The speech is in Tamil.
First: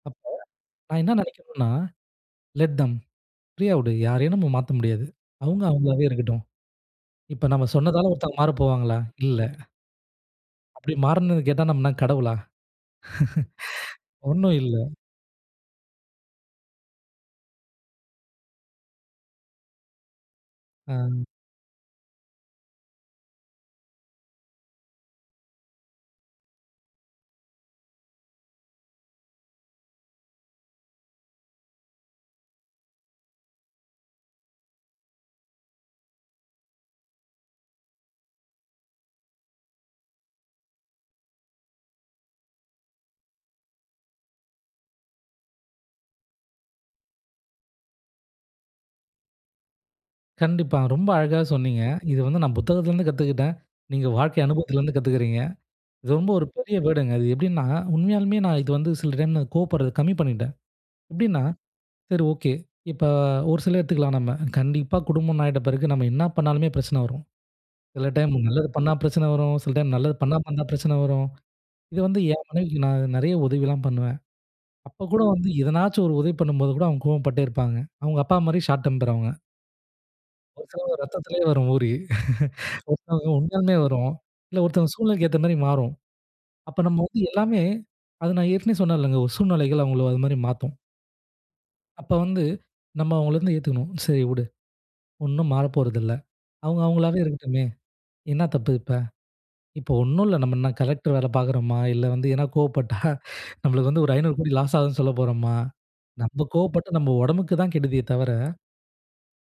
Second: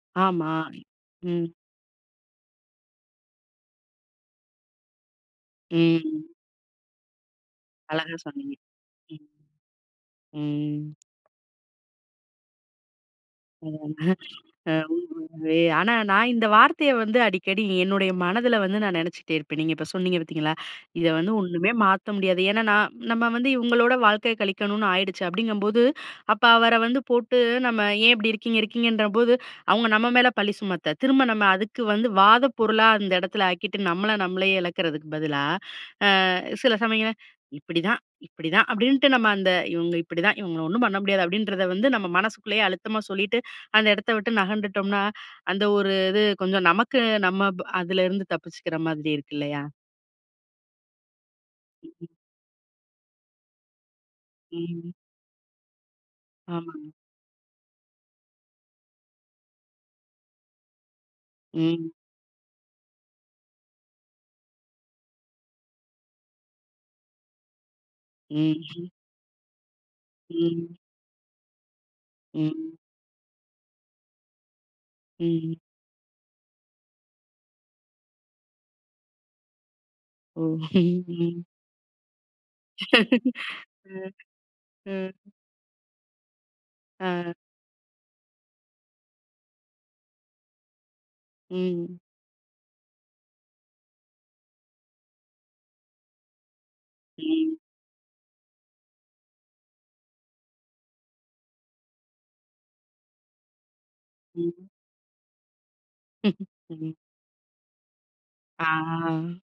அப்ப, ஆமா, நான் என்ன ம். நினைக்கணும்னா 'லெட் தேம்' ஃப்ரீயா வுடு, யாரையும் நம்ம மாத்த முடியாது. அவங்க அவங்களாவே ம். இருக்கட்டும். இப்ப நம்ம சொன்னதால அழகா ஒருத்தங்க மாற சொன்னீங்க. போவாங்களா? ம். இல்ல. ம். அப்படி மாறுனது கேட்டா நம்ம என்ன கடவுளா? ஒன்னும் [unintelligible] இல்ல. ஆனா நான் இந்த வார்த்தைய வந்து அடிக்கடி, என்னுடைய மனதில வந்து நான் நினைச்சிட்டே இருப்பேன். நீங்க இப்ப சொன்னீங்க பார்த்தீங்களா? இத அ. வந்து ஒன்னுமே மாத்த முடியாது, ஏன்னா நான் நம்ம வந்து இவங்களோட வாழ்க்கைய கழிக்கணுன்னு ஆயிடுச்சு அப்படிங்கும்போது, அப்ப அவர வந்து போட்டு "நம்ம ஏன் இப்படி இருக்கீங்க, இருக்கீங்கன்ற போது, அவங்க நம்ம மேல பழி சுமத்த, திரும்ப நம்ம அதுக்கு வந்து வாத பொருளா அந்த இடத்துல ஆக்கிட்டு நம்மள நம்மளயே இழக்கிறதுக்கு பதிலா, அ, சில சமயம், "இப்படிதான், இப்படிதான்" அப்படின்ட்டு நம்ம அந்த இவங்க இப்படி தான், இவங்கள ஒன்னும் பண்ண முடியாது. அப்படின்றத வந்து நம்ம மனசுக்குள்ளயே, அழுத்தமா சொல்லிட்டு, அந்த இடத்த விட்டு நகண்டுட்டோம்னா அந்த ஒரு இது, கொஞ்சம் நமக்கு நம்ம அதுல இருந்து தப்பிச்சுக்கிற மாதிரி இருக்கு இல்லயா? கண்டிப்பா. ரொம்ப அழகாவே சொன்னீங்க. இது வந்து நான் புத்தகத்துலருந்து கத்துக்கிட்டேன். நீங்க வாழ்க்கை ம். அனுபவத்திலிருந்து கத்துக்கிறீங்க. இது ரொம்ப ஒரு பெரிய ஆமாங்க. வேர்டுங்க அது எப்படின்னா, உண்மயாலுமே நான் இது வந்து சில டைம் கோவப்படுறது கம்மி பண்ணிட்டேன். எப்படின்னா, ம். சரி, ஓகே. இப்ப ஒரு சில எடுத்துக்கலாம் நம்ம கண்டிப்பா குடும்பம் ஆயிட்ட பிறகு நம்ம என்ன பண்ணாலுமே பிரச்சனை வரும். சில டைம் நல்லது ம். பண்ணா பிரச்சனை வரும். சில டைம் நல்லது பண்ணாம இருந்தா ம். பிரச்சனை வரும். இத வந்து என் ம். மனைவிக்கு நான் நிறைய உதவிலாம் பண்ணுவேன். அப்ப கூட வந்து ம். எதனாச்சும் ஒரு உதவி பண்ணும்போது கூட, அவங்க கோவப்பட்டே இருப்பாங்க. அவங்க அப்பா மாரி 'ஷார்ட் டெம்பர்' அவங்க. ஓ, ஒரு சில ம். ரத்தத்திலயே வரும் ஊறி. ஒருத்தவங்க உண்மயாலுமே அ. வரும். இல்ல ஒருத்தவங்க ம். சூழ்நிலைக்கு ஏத்த மாரி மாறும். அப்ப நம்ம வந்து அ. எல்லாமே அத நான் ஏற்கனவே சொன்னேன்லங்க ஒரு சூழ்நிலைகள் அவங்கள அது மாரி மாத்தும். ம். அப்ப வந்து நம்ம அவங்கள வந்து ஏத்துக்கணும். சரி விடு, ஒன்னும் மாறப்போறதில்ல. அவங்க அவங்களாவே ம். இருக்கட்டுமே! என்னா தப்பு இப்ப. இப்ப ஒன்னும் இல்ல, நம்ம என்ன கலெக்டர் வேல பார்க்குறோமா? இல்ல வந்து ஏதனா கோவப்பட்டா நம்மளுக்கு வந்து ஒரு 500 கோடி ம். லாஸ் ஆகுதுன்னு சொல்ல போறமா? நம்ம கோவப்பட்டா ம். நம்ம உடம்புக்கு தான் கெடுதியே தவிர அ.